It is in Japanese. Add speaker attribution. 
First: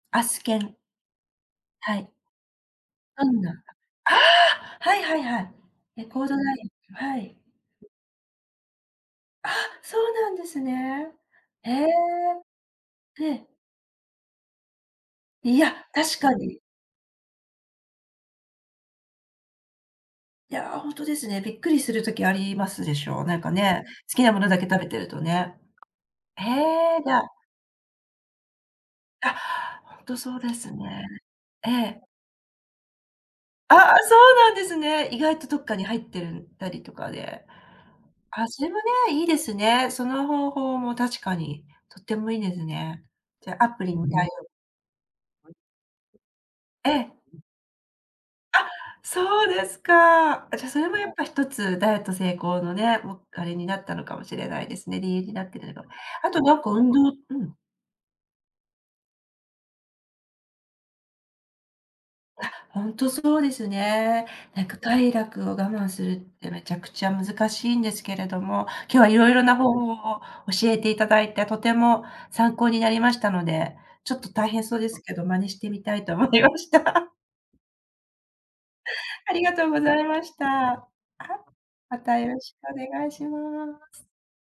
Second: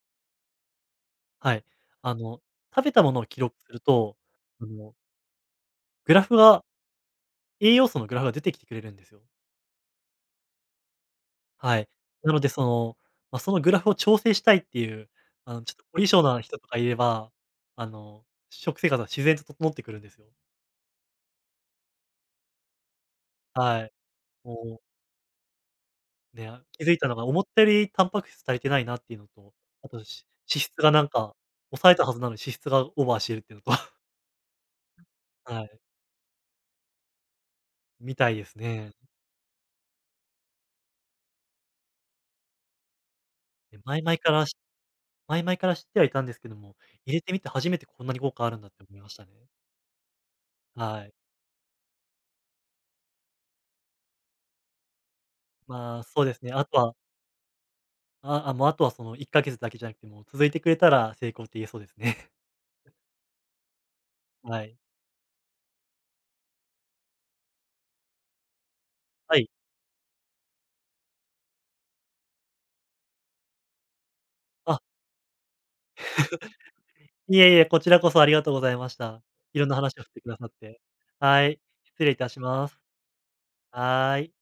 Speaker 1: あすけん。
Speaker 2: はい。
Speaker 1: はい。
Speaker 2: あの、食べたもの
Speaker 1: あ
Speaker 2: を記
Speaker 1: ん
Speaker 2: 録
Speaker 1: な、
Speaker 2: する
Speaker 1: あ
Speaker 2: と、あ
Speaker 1: あ、
Speaker 2: の
Speaker 1: はいはいはい。え、
Speaker 2: グ
Speaker 1: コ
Speaker 2: ラ
Speaker 1: ー
Speaker 2: フ
Speaker 1: ドラ
Speaker 2: は、
Speaker 1: イン、はい。
Speaker 2: 栄養素のグラフが出てきてくれるんですよ。
Speaker 1: あ、そうなんですね。へ
Speaker 2: はい。
Speaker 1: え。
Speaker 2: なので、その、ま、そ
Speaker 1: へ。
Speaker 2: のグラフを調整したいっていう、あ
Speaker 1: い
Speaker 2: の、ち
Speaker 1: や、
Speaker 2: ょっと、凝り
Speaker 1: 確
Speaker 2: 性
Speaker 1: か
Speaker 2: な人
Speaker 1: に。
Speaker 2: とかいれば、あの、食生活は自然と整ってくるんですよ。
Speaker 1: いや、ほんとですね、びっくりする時ありますでしょう。なんか
Speaker 2: は
Speaker 1: ね、
Speaker 2: い。
Speaker 1: 好きなものだけ
Speaker 2: もう。
Speaker 1: 食べてるとね。へ
Speaker 2: ね、あ、気づい
Speaker 1: え、
Speaker 2: た
Speaker 1: じ
Speaker 2: の
Speaker 1: ゃ
Speaker 2: が
Speaker 1: あ。
Speaker 2: 思ったより、タンパク質足りてないなって言うの
Speaker 1: あ、
Speaker 2: と、あ
Speaker 1: ほ
Speaker 2: と
Speaker 1: んと
Speaker 2: し
Speaker 1: そうで
Speaker 2: 脂
Speaker 1: す
Speaker 2: 質がな
Speaker 1: ね。
Speaker 2: んか、
Speaker 1: え
Speaker 2: 抑え
Speaker 1: え。
Speaker 2: たはずなのに、脂質がオーバーしているっていう
Speaker 1: あ
Speaker 2: のと。
Speaker 1: あ、そうなんですね。意外とど
Speaker 2: は
Speaker 1: っ
Speaker 2: い。
Speaker 1: かに入ってるたりとかで。
Speaker 2: みたいで
Speaker 1: あ
Speaker 2: す
Speaker 1: じむ
Speaker 2: ね。
Speaker 1: ね、いいですね。その方法も、確かに、とってもいいですね。じゃ、ア
Speaker 2: え、
Speaker 1: プリ
Speaker 2: 前
Speaker 1: に
Speaker 2: 々
Speaker 1: 頼
Speaker 2: から
Speaker 1: る。
Speaker 2: し前々から知ってはいたんですけども、
Speaker 1: ええ、
Speaker 2: 入れて
Speaker 1: う
Speaker 2: み
Speaker 1: ん。
Speaker 2: て初めて、こんなに効果あるんだ
Speaker 1: あ、
Speaker 2: って思いましたね。
Speaker 1: そうですか。じゃ、それも
Speaker 2: は
Speaker 1: や
Speaker 2: い。
Speaker 1: っぱ一つダイエット成功のね、も、あれになったのかもしれないですね。理由になってるのか。
Speaker 2: まあ、そう
Speaker 1: あ
Speaker 2: で
Speaker 1: と
Speaker 2: すね、
Speaker 1: なん
Speaker 2: あ
Speaker 1: か
Speaker 2: と
Speaker 1: 運
Speaker 2: は
Speaker 1: 動うん。
Speaker 2: あ、あ、もうあとは、その1ヶ月だけじゃなくても、続いてくれたら成功って言えそうですね。
Speaker 1: あ、ほんとそうですね。な
Speaker 2: は
Speaker 1: ん
Speaker 2: い。
Speaker 1: か快楽を我慢するって、めちゃくちゃ難しいんですけれども、今日は色
Speaker 2: は
Speaker 1: 々
Speaker 2: い。
Speaker 1: な方法を教えて頂いて、とても参考になりましたので、ちょっと大変そう
Speaker 2: あ。
Speaker 1: ですけど、真似してみたいと思いまし た。
Speaker 2: いえいえ、こちらこそありがとうございました。
Speaker 1: ありが
Speaker 2: 色
Speaker 1: とう
Speaker 2: んな
Speaker 1: ござ
Speaker 2: 話
Speaker 1: い
Speaker 2: をし
Speaker 1: ま
Speaker 2: て
Speaker 1: し
Speaker 2: 下
Speaker 1: た。
Speaker 2: さって。
Speaker 1: はい、
Speaker 2: はい、
Speaker 1: ま
Speaker 2: 失礼い
Speaker 1: たよ
Speaker 2: た
Speaker 1: ろ
Speaker 2: し
Speaker 1: しく
Speaker 2: ま
Speaker 1: お
Speaker 2: す。
Speaker 1: 願いします。
Speaker 2: はい。